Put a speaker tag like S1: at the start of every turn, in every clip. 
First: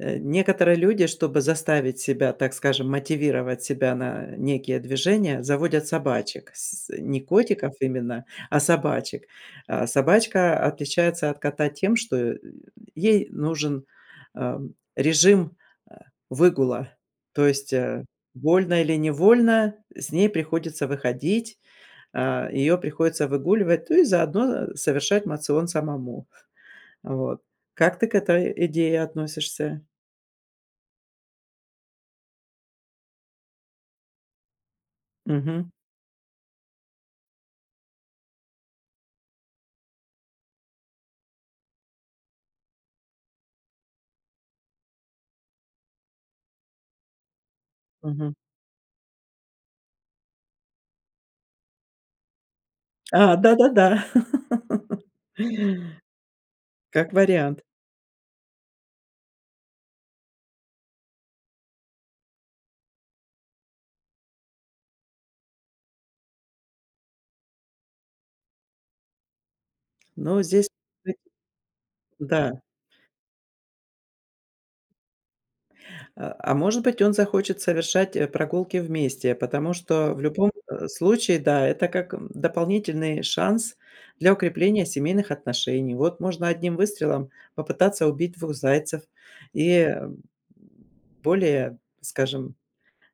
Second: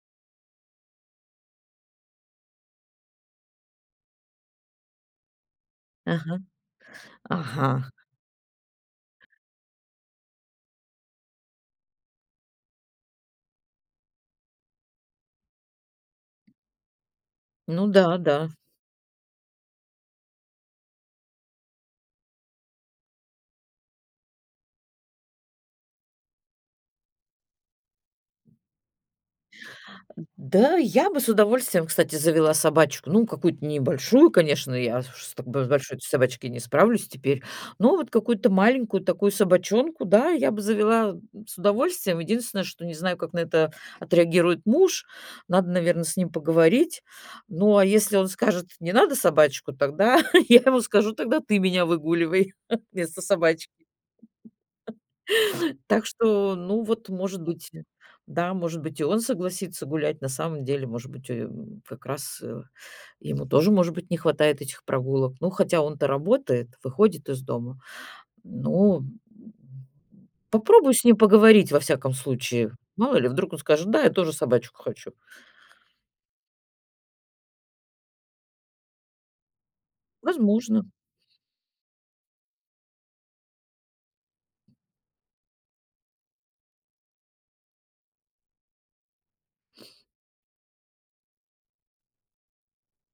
S1: Э, некоторые люди, чтобы заставить себя, так скажем, мотивировать себя на некие движения, заводят
S2: Ага,
S1: собачек, с с не котиков
S2: ага.
S1: именно, а собачек. А собачка отличается от кота тем, что, э, ей нужен, ам, режим, а, выгула, то есть,
S2: Ну
S1: а,
S2: да, да.
S1: вольно или невольно, э, с ней приходится выходить, а, ее приходится выгуливать, ну и заодно, а, совершать моцион самому. А вот. Как ты к этой идее относишься?
S2: Н-да, я бы с удовольствием, кстати, завела собачку. Ну, какую-то небольшую, конечно, я с уж, чтобы с
S1: Мгм.
S2: большой-то собачкой не справлюсь теперь. Но вот какую-то маленькую такую собачонку, да, я бы завела, м, с удовольствием. Единственное, что не знаю, как на это отреагирует муж, надо, наверно, с ним поговорить. Ну, а если он
S1: Мгм.
S2: скажет: "Не надо собачку"- тогда я ему скажу: "Тогда ты меня выгуливай вместо
S1: А,
S2: собачки".
S1: да-да-да.
S2: Так что, ну, вот,
S1: Как
S2: может
S1: вариант.
S2: быть, и да, может быть, и он согласится гулять. На самом деле, может быть, о ё, м, м, как раз, э, ему тоже, может быть, не хватает этих прогулок. Ну, хотя он-то работает, выходит из дома. Ну, м.
S1: Ну, здесь
S2: Попробую с
S1: вы,
S2: ним поговорить, во всяком
S1: н-да.
S2: случае. Мало ли, вдруг он скажет: "Да, я тоже собачку хочу".
S1: А а, может быть, он захочет совершать, э, прогулки вместе, потому что в любом, э,
S2: Возможно.
S1: случае, да, это как, эм, дополнительный шанс для укрепления семейных отношений. Вот можно одним выстрелом попытаться убить 2 зайцев и, эм, более, скажем,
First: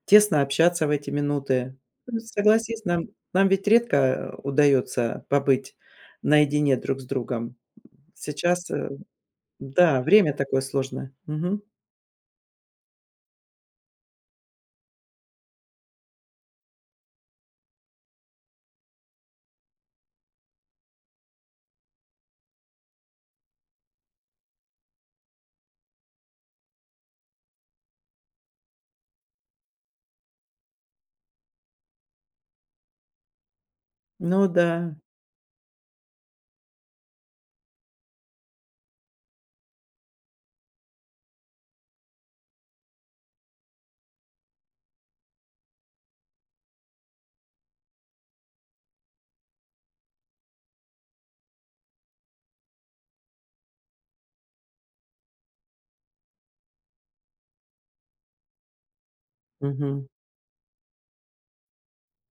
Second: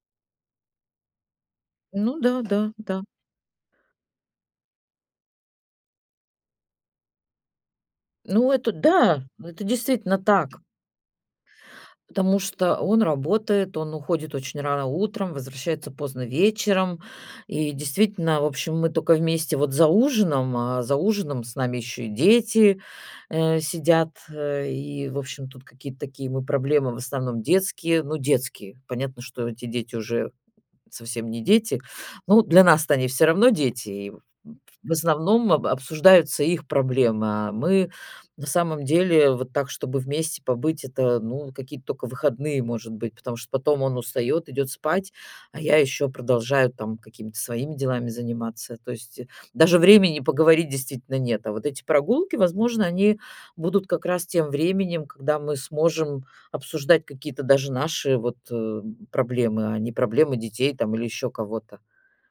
S1: тесно общаться в эти минуты.
S2: Ну
S1: Ну,
S2: да, да,
S1: согласись,
S2: да.
S1: нам нам ведь редко, а, удаётся побыть наедине друг с другом. М,
S2: Ну,
S1: сейчас,
S2: это
S1: эм
S2: да, это
S1: н-да,
S2: действительно
S1: время
S2: так.
S1: такое сложное. Мгм.
S2: Потому что он работает, он уходит очень рано утром, возвращается поздно вечером. И действительно, в общем, мы тока вместе вот за ужином, а за ужином с нами ещё и дети, э, сидят, э, и, в общем, тут какие-то такие мы проблемы в основном детские, ну, детские Понятно, что эти дети уже совсем не дети. Ну, для нас-то они всё равно дети, и в
S1: Ну
S2: в
S1: да.
S2: основном об обсуждаются их проблемы. А мы, на самом деле, вот так, чтобы вместе побыть, это, ну, какие-то тока выходные, может быть, потому что потом он устаёт, идёт спать, а я ещё продолжаю там какими-то своими делами заниматься. То есть, э, даже времени поговорить действительно нет, а вот эти прогулки, возможно, они будут как раз тем временем, когда мы сможем обсуждать какие-то даже наши вот, э, м, проблемы, а не
S1: Мгм.
S2: проблемы детей, там, или ещё кого-то.